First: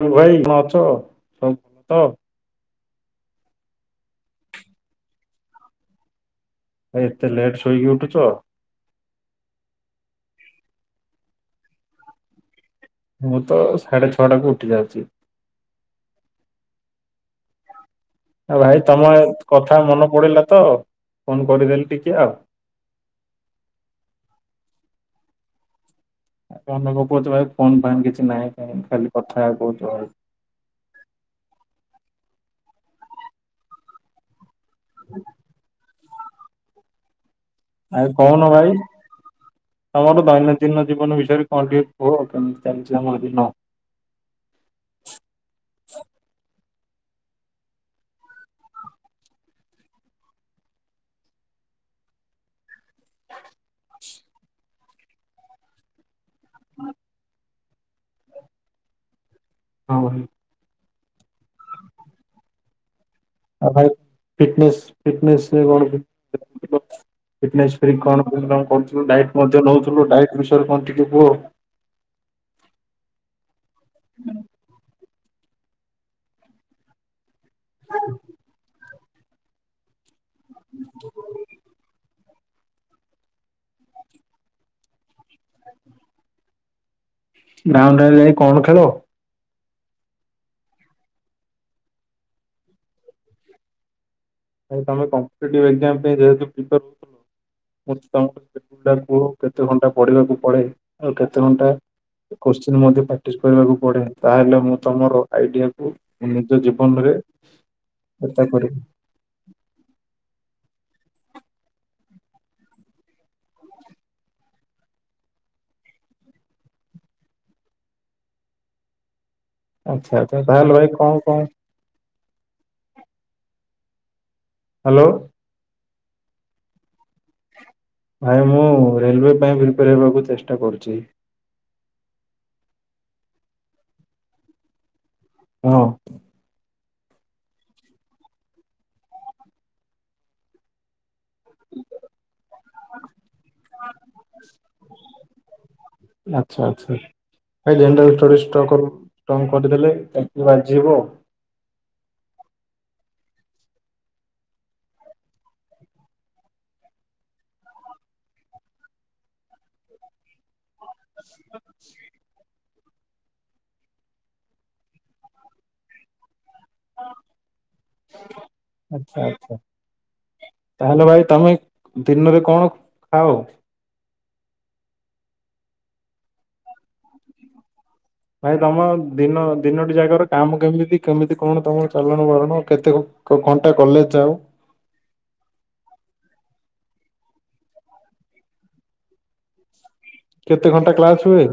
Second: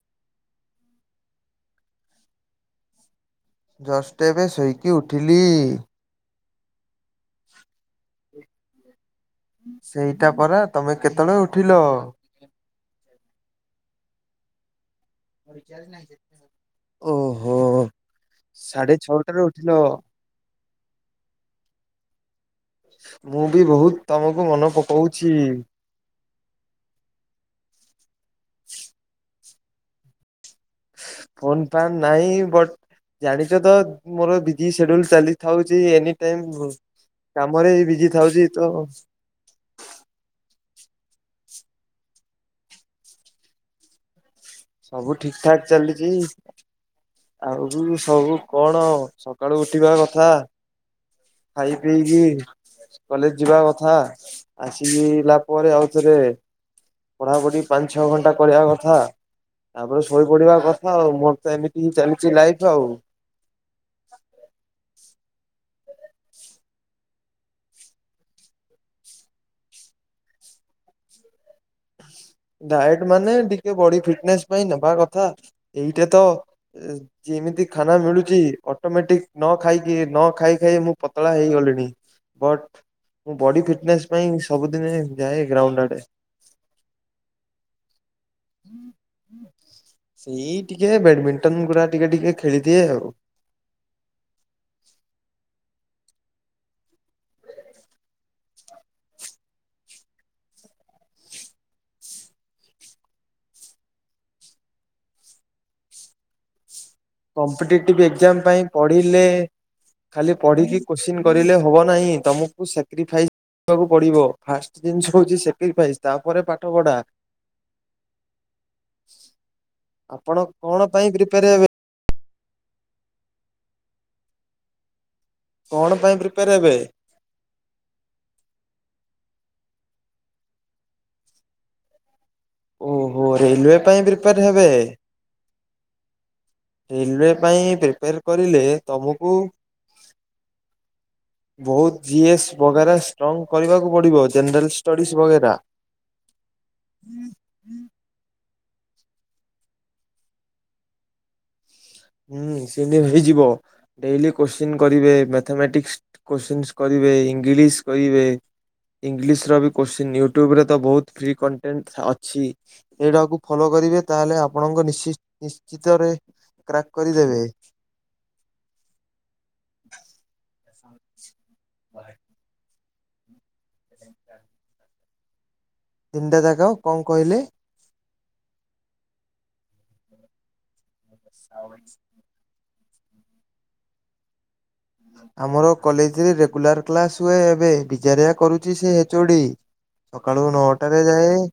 ହୋ ଭାଇ କଣ ଅଛ? [unintelligible] ତ ଜଷ୍ଟ ଏବେ ଶୋଇକି ଉଠିଲି। ଭାଇ ଏତେ ଲେଟ୍ ଶୋଇକି ଉଠୁଛ? ସେଇଟା ପରା। ତମେ କେତେବେଳେ ଉଠିଲ? ମୁଁ ତ ସାଢେ ଛଅଟାକୁ ଉଠି ଯାଉଛି। ଓ ହୋ। ଆଉ ଭାଇ ତମ କଥା ମନେ ପଡିଲା ତ ଫୋନ କରିଦେଲି ଟିକେ ଆଉ। ମୁଁ ବି ବହୁତ ତମକୁ ମନେ ପକଉଛି। ମନ ପକଉଚ ଭାଇ ଫୋନ୍ ଫାନ୍ କିଛି ନାହିଁ କାଇଁ ଖାଲି କଥା ହେ କହୁଛ ଆଉ। ଫୋନ ଫାନ୍ ନାହିଁ ବଟ ଜାଣିଛ ତ ମୋର ବି ଜି ସିଡ୍ୟୁଲ ଚାଲି ଥାଉଛି, ଏନି ଟାଇମ୍ ମୁଁ କାମରେ ହିଁ ବି ଆଉ ଜି କହୁନ ଥାଉଛି ତ। ଭାଇ ତମର ଦୈନନ୍ଦିନ ଜୀବନ ବିଷୟରେ କଣ ଟିକେ କୁହ? କେମିତି ଚାଲିଛି ତମର ଦିନ? ସବୁ ଠିକ ଠାକ ଚାଲିଛି। ଆଉ ବି ସବୁ କଣ ସକାଳୁ ଉଠିବା କଥା ଖାଇ ପିଇକି କଲେଜ ଯିବା କଥା। ଆସିକିଲା ପରେ ଆଉଥରେ ପଢାପଢି ପାଞ୍ଚ ଛଅ ଘଣ୍ଟା ପଢ଼ିଆ କଥା। ହଁ ତାପରେ ଭାଇ ଶୋଇପଡିବା କଥା ଆଉ, ମୋର ତ ଏମିତି ହିଁ ଚାଲିଛି ଲାଇଫ ଆଉ। ଆଉ ଫିଟନେସ୍ ଫିଟନେସ୍ କଣ କେମିତି ଫିଟନେସ ପରି କଣ କେମିତି କରୁଥିଲୁ? ଡାଏଟ ମଧ୍ୟ ନଉଥିଲୁ ଡାଏଟ ବିଷୟରେ କଣ ଟିକେ କୁହ? ଡାଏଟ ମାନେ ଟିକେ ବଡି ଫିଟନେସ ପାଇଁ ନେବା କଥା। ଏଇଟା ତ ଏ ଯେମିତି ଖାନା ମିଳୁଛି ଅ ଟୋମେଟିକ ନ ଖାଇକି ନ ଖାଇ ଖାଇ ମୁଁ ପତଳା ହେଇଗଲିଣି। ବଟ ମୁଁ ବଡି ଫିଟନେସ୍ ପାଇଁ ସବୁଦିନ ଯାଏ ଗ୍ରାଉଣ୍ଡ ଆଡେ। ଗ୍ରାଉଣ୍ଡ ଆଡେ ଯାଇ କଣ ଖେଳ? ସେଇ ଟିକେ ବେଡମିଣ୍ଟନ ଗୁରା ଟିକେ ଟିକେ ଖେଳିଦିଏ ଆଉ। ଭାଇ ତମେ କମ୍ପିଟେଟିଭ ଏକଜାମ ପାଇଁ [unintelligible] ପ୍ରି [unintelligible] କେତେ ଘଣ୍ଟା ପଢିବାକୁ ପଡେ? ଆଉ କେତେ ଘଣ୍ଟା କୋଶ୍ଚିନ୍ ମଧ୍ୟ ପ୍ରାକ୍ଟିସ କରିବାକୁ ପଡେ, ତାହେଲେ ମୁଁ ତମର ଆଇଡିଆକୁ ନିଜ ଜୀବନରେ କମ୍ପିଟେଟିଭ ଚେଷ୍ଟା ଏକ୍ଜାମ ପାଇଁ କରିବି। ପଢିଲେ ଖାଲି ପଢିକି କୋଶ୍ଚିନ୍ କରିଲେ ହବ ନାହିଁ, ତମକୁ ସାକ୍ରିଫାଇସ୍ କରିବାକୁ ପଡିବ ଫାଷ୍ଟ ଜିନିଷ ହଉଛି ସାକ୍ରିଫାଇଜ୍ ତାପରେ ପାଠ ପଢା। ଆଚ୍ଛା ଆଚ୍ଛା ଆପଣ ତାହେଲେ ଭାଇ କଣ ପାଇଁ କଣ ପ୍ରିପେୟାର ହେବେ? ହ୍ୟାଲୋ। କଣ ପାଇଁ ପ୍ରିପେୟାର ହେବେ? ଭାଇ ମୁଁ ରେଲୱେ ପାଇଁ ପ୍ରିପେୟାର ହେବାକୁ ଚେଷ୍ଟା କରୁଛି। ଓହୋ ରେଲୱେ ପାଇଁ ପ୍ରିପେୟାର ହେବେ। ଉଁ ଅଁ। ରେଲୱେ ପାଇଁ ପ୍ରିପେୟାର କରିଲେ ତମକୁ ବହୁତ ଜିଏସ ବଗେରା ଷ୍ଟ୍ରଙ୍ଗ କରିବାକୁ ପଡିବ ଜେନେରାଲ ଷ୍ଟଡିସ ବଗେରା। ଆଚ୍ଛା ଆଚ୍ଛା ଭାଇ ଜେନେରାଲ୍ ଷ୍ଟଡିସ ଷ୍ଟ୍ରଙ୍ଗ କରିଦେଲେ ବାଜିିଯିବ। ହୁଁ ସେଠି ହେଇଯିବ ଡେଲି କୋଶ୍ଚିନ କରିବେ ମେଥମେଟିକ୍ସ। କୋଶ୍ଚିନସ କରିବେ ଇଂଲିଶ କରିବେ ଇଂଲିଶରବି କୋଶ୍ଚିନ ୟୁଟ୍ୟୁବରେତ ବହୁତ ଫ୍ରି କଣ୍ଟେନ ଅଛି। ଅଛି ଏଇଟାକୁ ଫଲୋ କରିବେ ତାହେଲେ ଆପଣଙ୍କ ନି ନିଶ୍ଚିତରେ କ୍ରାକ କରିଦେବେ। ଆଚ୍ଛା ଆଚ୍ଛା ତାହେଲେ ଭାଇ ତମେ ଦିନରେ କଣ ଖାଅ? ତିିନିଟା ଜାକ କଣ କହିଲେ? ଭାଇ ତମ ଦିନ ଦିନୋଟି ଜାକର କାମ କେମିତି କେମିତି କଣ ତମ ଚାଲଣ ବରଣ। କେତେ ଘ ଘଣ୍ଟା କଲେଜ ଯାଅ? ଆମର କଲେଜରେ ରେଗୁଲାର କ୍ଲାସହୁଏ ଏବେ ବିଜାରିଆ କରୁଛି ସେ ଏଚଓଡି। ସକାଳୁ କେତେ ଘଣ୍ଟା ନଅଟାରେ କ୍ଲାସ ଯାଏ। ହୁଏ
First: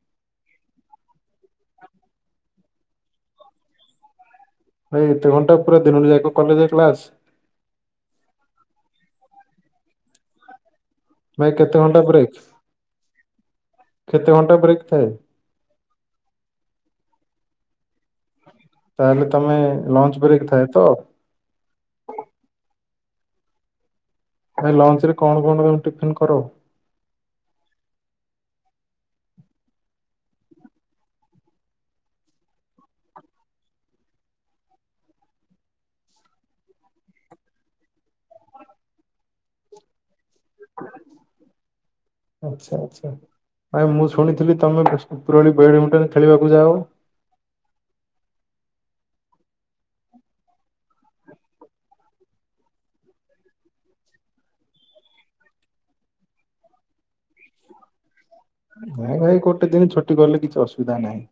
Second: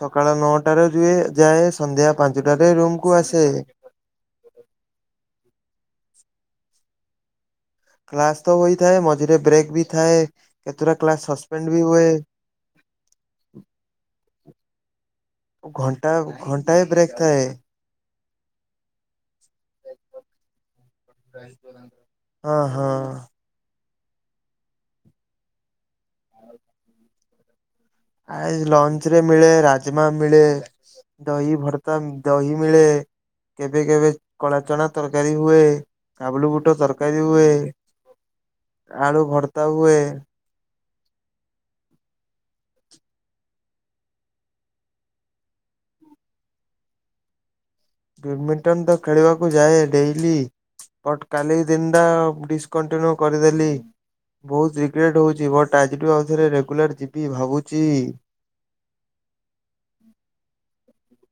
ସକାଳ ନଅଟାରେ ଯିଏ ଯାଏ ସନ୍ଧ୍ୟା ପାଞ୍ଚଟାରେ ରୁମକୁୁ ଆସେ। ଭାଇ ଏତେ ଘଣ୍ଟା ପୁରା ଦିନଟି ଯାକ କଲେଜରେ କ୍ଲାସ? କ୍ଲାସତ ହୋଇଥାଏ ମଝିରେ ବ୍ରେକବି ଥାଏ କେତେଟା କ୍ଲାସ ଭାଇ କେତେ ସସ୍ପେଣ୍ଡବି ଘଣ୍ଟା ହୁଏ? ବ୍ରେକ୍ କେତେ ଘଣ୍ଟା ବ୍ରେକଥାଏ? ଘଣ୍ଟା ଘଣ୍ଟାଏ ବ୍ରେକଥାଏ। ତାହେଲେ ତମେ ଲଞ୍ଚ ବ୍ରେକଥାଏତ। ହଁ ହଁ ଭାଇ ଲଞ୍ଚରେ କଣ କଣ ତମେ ଟିଫନକର? ଭାଇ ଲଞ୍ଚରେ ମିଳେ ରାଜମା ମିଳେ। ଦହି ଭର୍ତା ଦହିମିଳେ। କେବେ କେବେ କଳା ଚଣା ତରକାରୀ ହୁଏ। କାବୁଲ ବୁଟ ତରକାରୀ ହୁଏ ଆଳୁ ଭର୍ତାହୁଏ। [inaudible] ଆଚ୍ଛା ଆଚ୍ଛା। ଭାଇ ମୁଁ ଶୁଣିଥିଲି ତମେ ଉପରଓଳି ବେଡମିଣ୍ଟନ ଖେଳିବାକୁ ଯାଅ। ବ୍ୟାଡମିଣ୍ଟନତ ଖେଳିବାକୁ ଯାଏ ଡେଲି। ବଟ କାଲିହିଁ ଦିନଟା ଡିସକଣ୍ଟିନ୍ୟୁ କରିଦେଲି। ବହୁତ ରିଗ୍ରେଡ ହେଉଛି ବଟ ଆଜିଠୁ ଆଉଥରେ ରେଗୁଲାର ଯିବି ଭାବୁଚି। ନାଇଁ ଭାଇ ଗୋଟେଦିନ ଛୁଟି କଲେ କିଛି ଅସୁବିଧା ନାହିଁ।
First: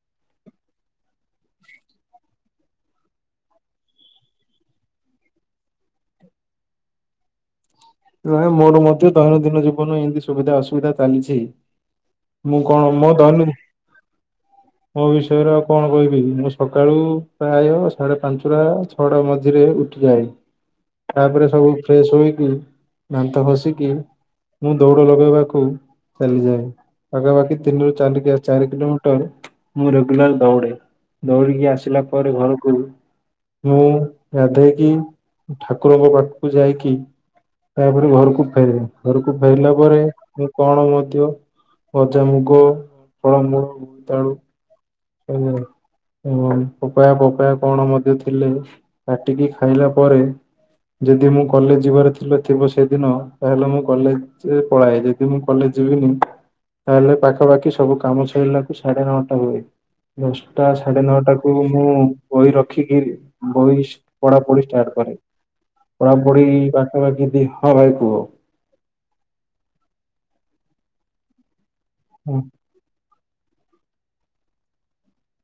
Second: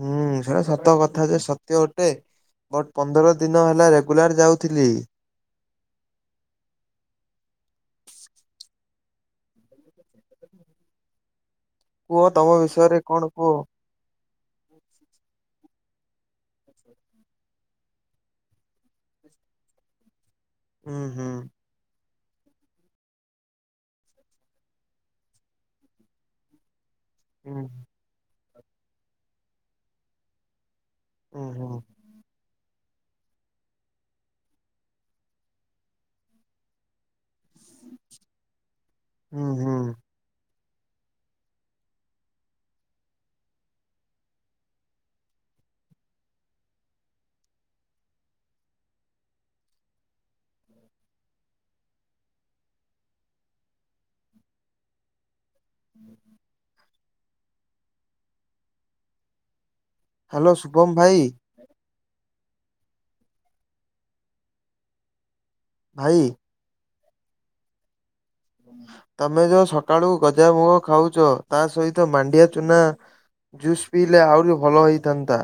ହୁଁ ସେଡା ସତକଥାଯେ ସତ୍ୟ ଅଟେ। ବଟ ପନ୍ଦରଦିନ ହେଲା ରେଗୁଲାର ଯାଉଥିଲି। ନାଇଁ ମୋର ମଧ୍ୟ ଦୈନନ୍ଦିନ ଜୀବନ ଏମିତି ସୁବିଧା ଅସୁବିଧା ଚାଲିଛି। କୁହ ତମ ମୁଁ ବିଷୟରେ ମୋ କଣ ଦୈନ କୁହ? ମୋ ବିଷୟରେ ଆଉ କଣ କହିବି ମୁଁ ସକାଳୁ ପ୍ରାୟ ସାଢେ ପାଞ୍ଚଟା? ଛଟା ମଝିରେ ଉଠିଯାଏ ହୁଁ ହୁଁ ତାପରେ ସବୁ ଫ୍ରେଶ ହୋଇକି। ଦାନ୍ତ ଘସିକି ମୁଁ ଦୌଡ ଲଗେଇବାକୁ ଚାଲିଯାଏ ହୁଁ ପାଖାପାଖି ତିନିରୁ ଚାଲିକିଆ ଚାରି କିଲୋମିଟର ମୁଁ ରେଗୁଲାର ଦୌଡେ। ହୁଁ ଦୌଡିକି ହୁଁ ଆସିଲା ପରେ ଘରକୁ। ମୁଁ ଗାଧେଇକି ଠାକୁରଙ୍କ ପାଖକୁ ଯାଇକି ତାପରେ ଘରକୁ ଫେରେ, ଘରକୁ ଫେରିଲା ହୁଁ ପରେ ମୁଁ କଣ ମଧ୍ୟ ଭଜା ମୁଗ ଫଳମୂଳ ବୋଇତାଳୁ ଖାଏ ଆଉ ହଁ ପପାୟା ପପାୟା କଣ ମଧ୍ୟ ଥିଲେ କାଟିକି ଖାଇଲା ପରେ ଯଦି ମୁଁ କଲେଜ ଯିବାର ଥିଲେ ଥିବ ସେଦିନ ତାହେଲେ ମୁଁ କଲେଜ ପଳାଏ। ଯଦି ଯଦି ମୁଁ କଲେଜ ଯିବିନି ତାହେଲେ ପାଖାପାଖି ସବୁ କାମ ସରିଲାକୁ ସାଢେ ନଅଟା ହୁଏ। ହ୍ୟାଲୋ ଦଶଟା ଶୁଭମ ସାଢ଼େ ଭାଇ ନଅଟା ମୁଁ ବହି ରଖିକି ବହି ପଢା ପଢି ଷ୍ଟାର୍ଟ କରେ। ଭାଇ ପଢାପଢି ପାଖାପାଖି ଦି ହଁ ଭାଇ କୁହ। ତମେ ଯୋଉ ସକାଳୁ ଗଜା ମୁଗ ଖାଉଛ ତା ସହିତ ମାଣ୍ଡିଆ ଚୂନା ଜୁସ୍ ପିଇଲେ ଆହୁରି ଭଲ ହେଇଥାନ୍ତା।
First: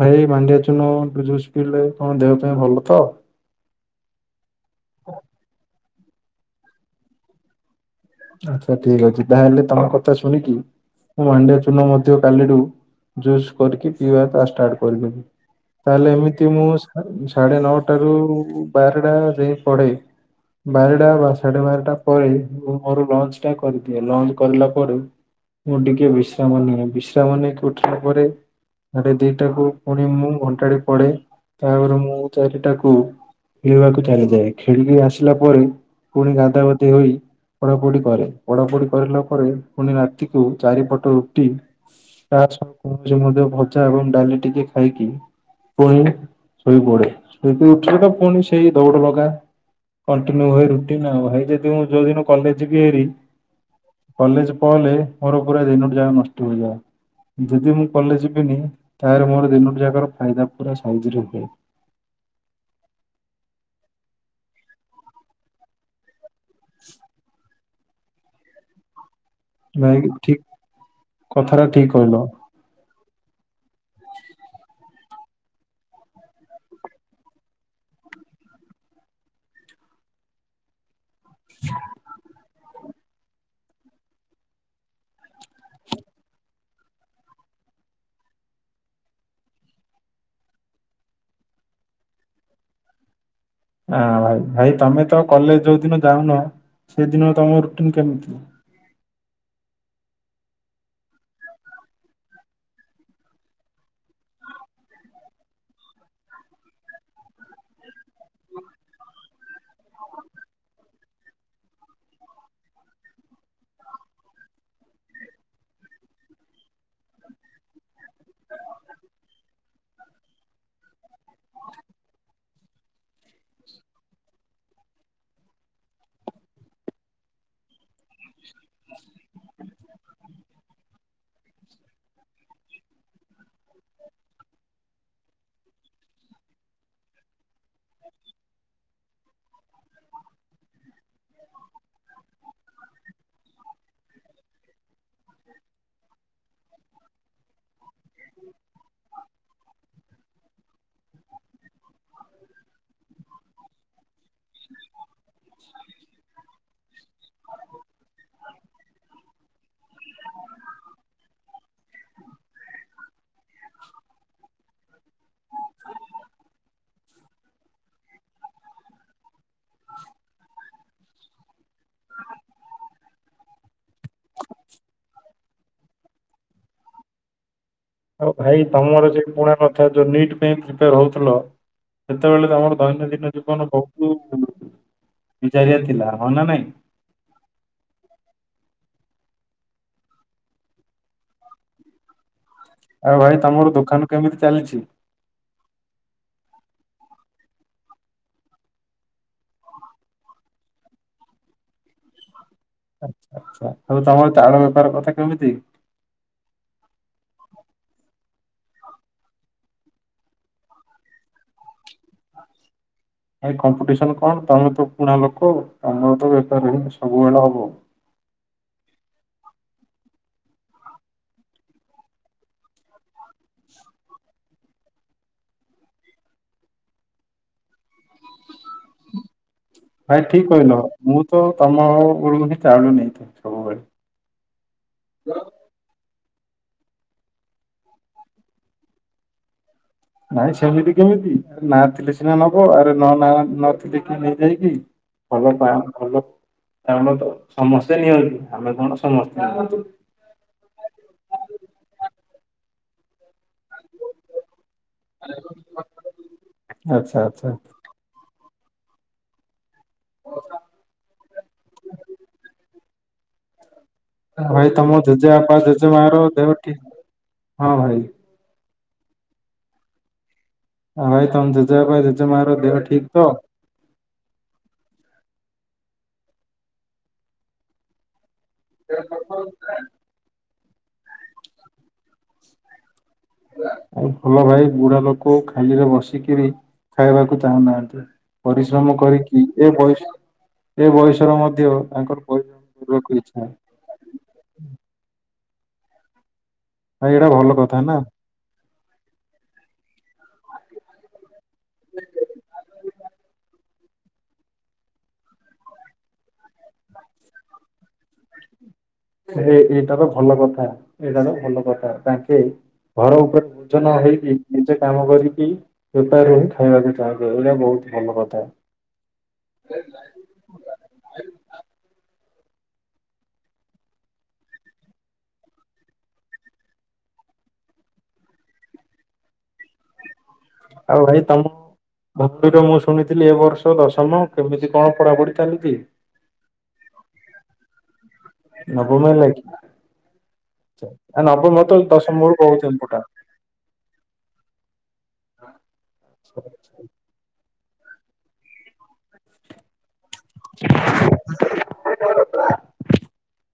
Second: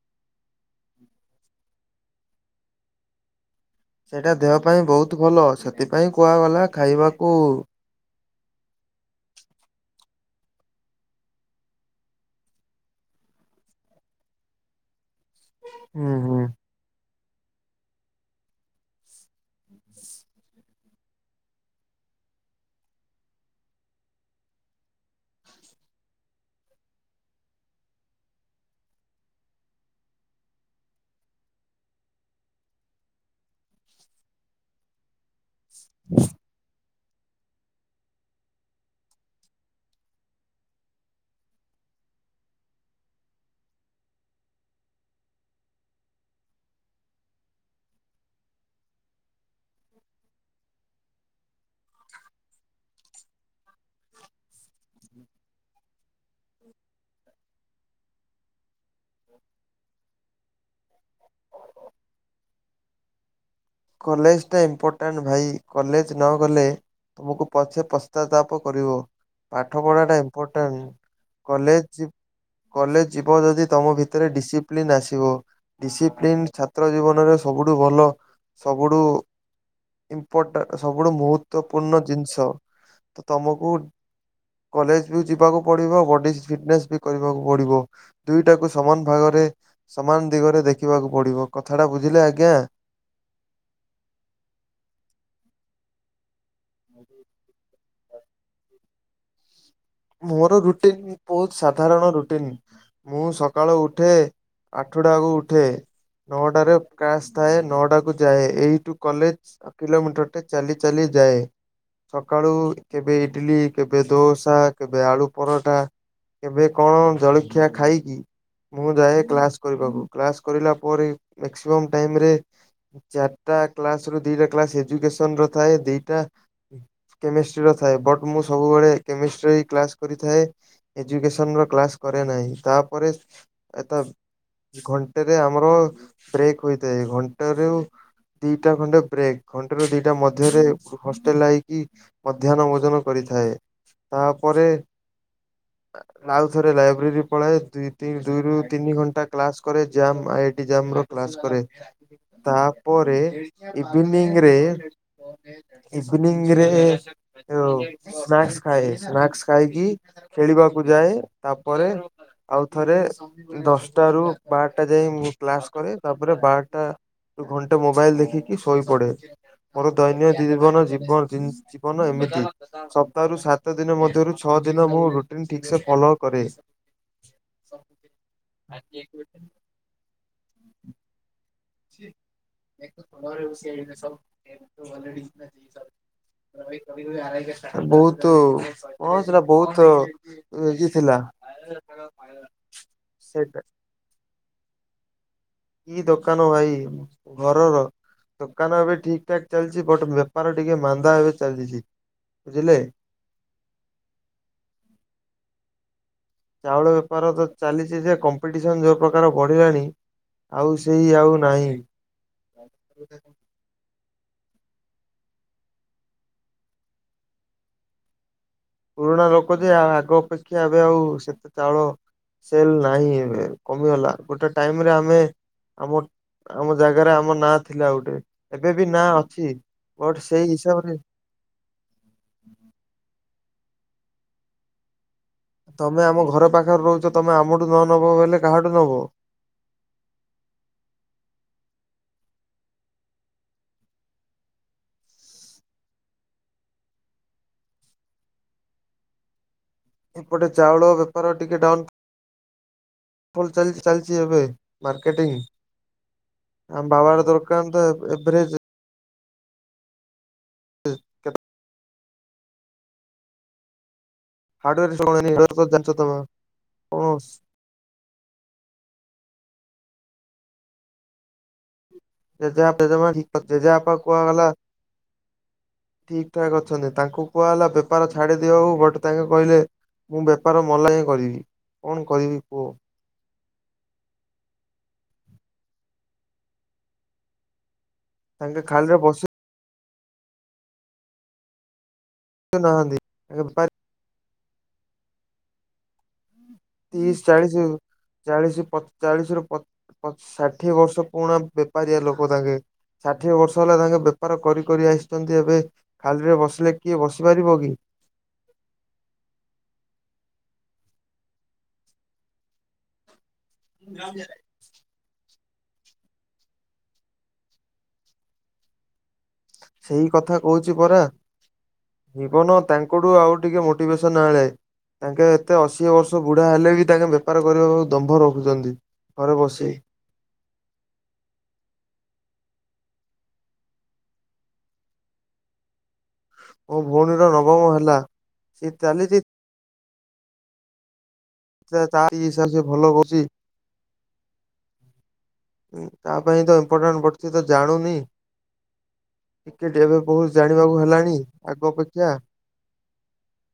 ଭାଇ ଏ ମାଣ୍ଡିଆ ଚୁନା ଜୁସ୍ ପିଇଲେ କଣ ଦେହ ପାଇଁ ଭଲ ତ? ସେଇଟା ଦେହ ପାଇଁ ବହୁତ ଭଲ ସେଥିପାଇଁ କୁହାଗଲା ଖାଇବାକୁ। ଆଚ୍ଛା ଠିକ ଅଛି ତାହେଲେ ତମ କଥା ଶୁଣିକି ମୁଁ ମାଣ୍ଡିଆ ଚୁନା ମଧ୍ୟ କାଲିଠୁ ଜୁସ୍ କରିକି ପିଇବା ଟା ଷ୍ଟାର୍ଟ କରିିଦେବି। ତାହେଲେ ହୁଁ ହୁଁ ଏମିତି ମୁଁ ସାଢ଼େ ସାଢେନଅଟାରୁୁ ବାରଟା ଯାଏ ପଢେ। ବାରଟା ବା ସାଢ଼େ ବାରଟା ପରେ ମୁଁ ମୋର ଲଞ୍ଚ ଟା କରିଦିଏ, ଲଞ୍ଚ କରିଲା ପରେ ମୁଁ ଟିକେ ବିଶ୍ରାମ ନିଏ। ବିଶ୍ରାମ ନେଇକି ଉଠିଲା ପରେ ସାଢେ ଦିଟାକୁ ପୁଣି ମୁଁ ଘଣ୍ଟାଟେ ପଢ଼େ ତାପରେ ମୁଁ ଚାରିଟାକୁ ଖେଳିବାକୁ ଚାଲିଯାଏ। ଖେଳିଦେଇ ଆସିଲା ପରେ ପୁଣି ଗାଧା ପାଧି ହୋଇ ପଢାପଢି କରେ। ପଢାପଢି କରିଲା ପରେ ପୁଣି ରାତିକୁ ଚାରିପଟ ରୁଟି ତା ସହ କୌଣସି ମଧ୍ୟ ଭଜା ଏବଂ ଡାଲି ଟିକେ ଖାଇକି ପୁଣି ଶୋଇପଡେ ଶୋଇକି ଉଠିଲେ ତ ପୁଣି ସେଇ ଦୌଡ଼ ଲଗା କଣ୍ଟିନ୍ୟୁ ହୁଏ ରୁଟିନ ଆଉ ହେଇ ଯଦି ମୁ ଯୋଉଁଦିନ କଲେଜ ଯିବି ହେରି କଲେଜ ପଳେଇ ଲେ ମୋର ପୁରା ଦିନଟି ଯାହା ନଷ୍ଟ ହେଇଯାଏ। ଯଦି ମୁଁ କଲେଜ ଯିବିନି ତାହେଲେ ମୋର ଦିନଟି ଯାକର ଫାଇଦା ପୁରା ସାହଜରେ ହୁଏ। କଲେଜଟା ଇମ୍ପୋର୍ଟାଣ୍ଟ୍ ଭାଇ କଲେଜ ନ ଗଲେ ତୁମକୁ ପଛେ ପଶ୍ଚାତାପ କରିବ। ପାଠପଢା ଭାଇ ଟା ଠିକ ଇମ୍ପୋର୍ଟାଣ୍ଟ କଥାଟା ଠିକ କଲେଜ କହିଲ କଲେଜ ଯିବ ଯଦି। ତମ ଭିତରେ ଡିସିପ୍ଲିନ ଆସିବ ଡିସିପ୍ଲିନ ଛାତ୍ର ଜୀବନରେ ସବୁଠୁ ଭଲ। ସବୁଠୁ ଇମ୍ପପୋଟାଣ୍ଟ ସବୁଠୁ ମହତ୍ବପୂର୍ଣ୍ଣ ଜିନିଷ। ତ ତମକୁ କଲେଜ ବି ଯିବାକୁ ପଡିବ ବଡିସ ଫିଟନେସ୍ ବି କରିବାକୁ ପଡିବ। ଦୁଇଟାକୁ ସମାନ ଭାଗରେ ସମାନ ଦିଗରେ ଦେଖିବାକୁ ପଡିବ କଥାଟା ବୁଝିଲେ ଆଜ୍ଞା। ହାଁ ଭାଇ ତମେ ତ କଲେଜ ଯୋଉ ଦିନ ଯାଉନ ସେଦିନ ତମ ରୁଟିନ କେମିତି? ମୋର ରୁଟିନ ବହୁତ ସାଧାରଣ ରୁଟିନ ମୁଁ ସକାଳୁ ଉଠେ ଆଠଟାକୁ ଉଠେ। ନଅଟାରେ କ୍ଲାସ ଥାଏ ନଅଟା କୁ ଯାଏ ଏଇଠୁ କଲେଜ ହାଫ କିଲୋମିଟରଟେ ଚାଲି ଚାଲି ଯାଏ। ସକାଳୁ କେବେ ଇଡଲି କେବେ ଦୋଓସା କେବେ ଆଳୁ ପରଟା କେବେ କଣ ଜଳଖିଆ ଖାଇକି ମୁଁ ଯାଏ କ୍ଲାସ୍ କରିବାକୁ କ୍ଲାସ କରିଲା ପରେ ମେକ୍ସିମମ୍ ଟାଇମରେ ଚାରିଟା କ୍ଲାସ ରୁ ଦିଟା କ୍ଲାସ ଏଜୁକେସନ ର ଥାଏ ଦିଟା କେମିଷ୍ଟ୍ରିର ଥାଏ ବଟ୍ ମୁଁ ସବୁବେଳେ କେମିଷ୍ଟ୍ରି କ୍ଲାସ କରିଥାଏ, ଏଜୁକସନ ର କ୍ଲାସ କରେ ନାହିଁ ତାପରେ ଏ ଘଣ୍ଟାରେ ଆମର ବ୍ରେକ୍ ହୋଇଥାଏ ଘଣ୍ଟା ର ଦିଟା ଖଣ୍ଡେ ବ୍ରେକ୍ ଘଣ୍ଟେ ରୁ ଦିଟା ମଧ୍ୟରେ ହଷ୍ଟେଲ ଆଇକି ମଧ୍ୟାହ୍ନ ଭୋଜନ କରିଥାଏ ତା ପରେ ଆଉ ଥରେ ଲାଇବ୍ରେରୀ ପଳାଏ ଦୁଇ ତି ଦୁଇରୁ ତିନି ଘଣ୍ଟା କ୍ଲାସ କରେ ଯମ୍ ଆ ଜାମ୍ ର କ୍ଲାସ କରେ ତାପରେ ଇଭିନିଂ ରେ ଇଭିନିଂ ରେ ସ୍ନାକ୍ସ ଖାଏ। ସ୍ନାକ୍ସ ଖାଇକି ଖେଳିବାକୁ ଯାଏ ତାପରେ ଆଉଥରେ ଦଶଟା ରୁ ବାରଟା ଯାଇ ମୁଁ କ୍ଲାସ କରେ ତାପରେ ବାରଟା ଘଣ୍ଟେ ମୋବାଇଲ ଦେଖିକି ଶୋଇ ପଡେ। ମୋର ଦୈନ ଦି ଜୀବନ ଜୀବନ ଏମିତି ସ୍ ସାତଦିନ ମଧ୍ୟରୁ ଛଅଦିନ ମୁଁ ରୁଟିନ୍ ଠିକ୍ସେ ଫଲୋ କରେ। ଆଉ ଭାଇ ତମର ଯ ପୁଣା ନଥା ଯୋଉ ନିଟ୍ ପାଇଁ ପ୍ରିପେର ହଉଥିଲ। ସେତେବେଳେ ତ ଆମର ଦୈନନ୍ଦିନ ଜୀବନ ବହୁତ ବିଜାରିଆ ଥିଲା ହ ନା ନାଇଁ ବହୁତ [unintelligible] କନ୍ ସେଡ଼ା ବହୁତ [unintelligible] ଥିଲା। [unintelligible] ଆଉ ଭାଇ ସେଇଟା ତମର ଦୋକାନ କେମିତି ଚାଲିଛି? କି ଦୋକାନ ଭାଇ ଘରର ଦୋକାନ ଏବେ ଠିକ ଠାକ ଚାଲିଛି ବଟ ବେପାର ଟିକେ ମାନ୍ଦା ଏବେ ଚାଲିଛି। ବୁଝିଲେ? ଆଛା ଆଚ୍ଛା ଆଉ ତମର ଚାଉଳ ବେପାର କଥା କେମିତି? ଚାଉଳ ବେପାର ତ ଚାଲିଛି ଯେ କମ୍ପିଟିସନ୍ ଯେଉଁ ପ୍ରକାର ବଢ଼ିଲାଣି ଆଉ ସେଇ ଆଉ ନାହିଁ ଭାଇ କମ୍ପିଟିସନ କଣ ତମେ ତ ପୁଣା ଲୋକ ତମର ତ ବେପାର ହ ସବୁବେଳେ ହବ ପୁରୁଣା ଲୋକ ଯେ ଆଗ ଅପେକ୍ଷା ଏବେ ଆଉ ସେତେ ଚାଉଳ ସେଲ ନାହିଁ ଏବେ କମିଗଲା ଗୋଟେ ଟାଇମରେ ଆମେ ଆମ ଆମ ଜାଗାରେ ଆମ ନାଁ ଥିଲା ଗୋଟେ ଏବେ ବି ନାଁ ଅଛି ଭାଇ ବଟ ଠିକ ସେଇ କହିଲ ହିସାବରେ ମୁଁ ତ ତମ [unintelligible] ଏତେ ସବୁରେ ତମେ ଆମ ଘର ପାଖରେ ରହୁଛ ତମେ ଆମଠୁ ନ ନବ ବଲେ କାହାଠୁ ନବ? ନାଇଁ ସେମିତି କେମିତି, ନାଁ ଥିଲେ ସିନା ନବ ଆରେ ନ ନଥିଲେ କି ନେଇଯାଇକି ଭଲ ପା ଭଲ କାରଣ ତ ସମସ୍ତେ ନିଅନ୍ତି ଆମେ କଣ ସମସ୍ତେ ଆ ଏପଟେ ଚାଉଳ ବେପାର ଟିକେ ଡାଉନ [unintelligible] ଲ ଚାଲି ଚାଲିଛି ଏବେ ମାର୍କେଟିଂ ଆମ ଆଚ୍ଛା ବାବାର ଆଚ୍ଛା। ଦରକାରାନ ତ ଏଭରେଜ [inaudible] [unintelligible] ଭାଇ ହାର୍ଡୱେର ତମ ଜେଜେ ଆପ ଜାଣିଛ ଜେଜେ ତମେ ମାର ଦେହଠିକ କଣ ହଁ ଭାଇ ଆଉ ଭାଇ ତମେ ଜେଜେ ଭାଇ ଜେଜେ ମ ଦେହ ଠିକ ତ? ଜେଜେପା କୁହାଗଲା ଠିକ ଠାକ୍ ଅଛନ୍ତି ତାଙ୍କୁ କୁହାଗଲା ବେପାର ଛାଡ଼ିଦିଅଉ ବଟ୍ ତାଙ୍କେ କହିଲେ ମୁଁ ବେପାର ମଲା ହିଁ କରିବି କଣ କରିବି କୁହ? ଆଉ ଭଲ ଭାଇ ବୁଢା ଲୋକ ଖାଲିରେ ବସିକିରି ଖାଇବାକୁ ଚାହୁଁନାହାନ୍ତି। ତାଙ୍କେ ପରିଶ୍ରମ ଖାଲିରେ ବସି କରିକି ଏ ବୟସ ଏ ବୟସର ମଧ୍ୟ ତାଙ୍କର ପରିଶ୍ରମ କରିବାକୁ ଇଚ୍ଛା [unintelligible] ଭାଇ ତିଶ ଏଇଟା ଭଲ ଚାଳିଶ କଥା ନା। ଚାଳିଶ ଚାଳିଶ ର ଷାଠିଏ ବର୍ଷ ପୁରୁଣା ବେପାରିଆ ଲୋକ ତାଙ୍କେ ଷାଠିଏ ବର୍ଷ ହେଲା ତାଙ୍କ ବେପାର କରି କରି ଆସିଛନ୍ତି ଏବେ। ଖାଲିରେ ବସିଲେ କିଏ ବସି ପାରିବ କି? ଭାଇ ଏଇଟାର ଭଲ କଥା ଏଇଟାର ଭଲ କଥା ତାଙ୍କେ ଘର ଉପରେ ଝ ନହେଇକି ନିଜେ କାମ କରିକି ବେପାରରୁ ହିଁ ଖାଇବାକୁ ଚାହିଁବେ ଏଇଟା ବହୁତ ଭଲ କଥା। ସେଇ କଥା କହୁଛି ପରା। ଜୀବନ ତାଙ୍କଠୁ ଆଉ ଟିକେ ମୋଟିଭେସନ ଆଣେ। ତାଙ୍କେ ଏତେ ଅଶୀ ବର୍ଷ ବୁଢା ହେଲେ ବି ତାଙ୍କେ ବେପାର କରିବାକୁ ଦମ୍ଭ ରଖୁଛନ୍ତି। ଘରେ ବସି। ଆଉ ଭାଇ ତମ ଭକ୍ତିର ମୁଁ ଶୁଣିଥିଲି ଏ ବର୍ଷ ଦଶମ କେମିତି କଣ ପଢାପଢି ଚାଲିଛି? ମୋ ଭଉଣୀର ନବମ ହେଲା। ସେ ନବମ ଚାଲିଛି ହେଲା କିି? ଆଚ୍ଛା ଆ ନବମ ହଉ ତାହେଲେ ତା ଦଶମ ହିସାବ ସେ ବହୁତ ଭଲ ଇମ୍ପୋଟାଣ୍ଟ। କରୁଛି ହୁଁ। ତା ପାଇଁ ତ ଇମ୍ପୋର୍ଟାଣ୍ଟ ପଡିଛି ତ ଜାଣୁନି। ଟିକେ ଏବେ ବହୁତ ଜାଣିବାକୁ ହେଲାଣି ଆଗ ଅପେକ୍ଷା।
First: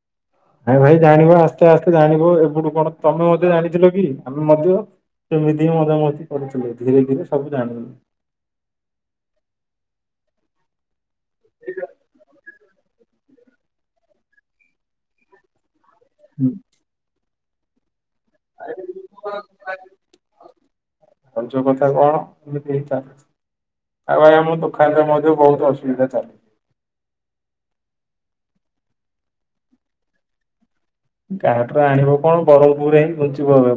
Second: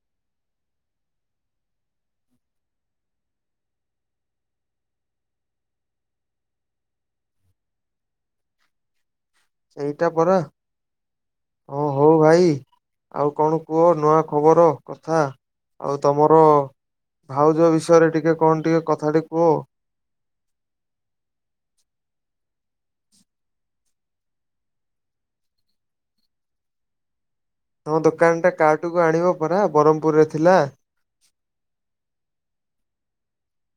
[inaudible] ଆଉ ଭାଇ ଜାଣିବ ଆସ୍ତେ ଆସ୍ତେ ଜାଣିବ ଆଉ ଏବେଠୁ କଣ ତମେ ମଧ୍ୟ ଜାଣିଥିଲ କି ଆମେ ମଧ୍ୟ କେମିତି ମଜା ମସ୍ତି କରୁଥିଲେ ଧୀରେ ଧୀରେ ସବୁ ଜାଣିଲେ। ସେଇଟା ପରା। ହଁ ହଉ ଭାଇ ଆଉ କଣ କୁହ ନୂଆ ଖବର କଥା। ଆଉ ତମର ଭାଉଜ ବିଷୟରେ ଟିକେ କଣ ଟିକେ କଥାଟେ କୁହ। ଭାଉଜ କଥା କଣ? ଏମିତି ହିଁ ଚାଲିଛି। ଆଉ ଭାଇ ଆମ ଦୋକାନ ରେ ମଧ୍ୟ ବହୁତ ଅସୁବିଧା ଚାଲିଛି। ତମ ଦୋକାନ ଟା କାର୍ଟକୁୁ ଆଣିବ ପରା ବ୍ରହ୍ମପୁର ରେ ଥିଲା। କାର୍ଟରୁ ଆଣିବ କଣ ବରହମ୍ପୁରରେ ବୁଞ୍ଚିବୁ ଆମେ।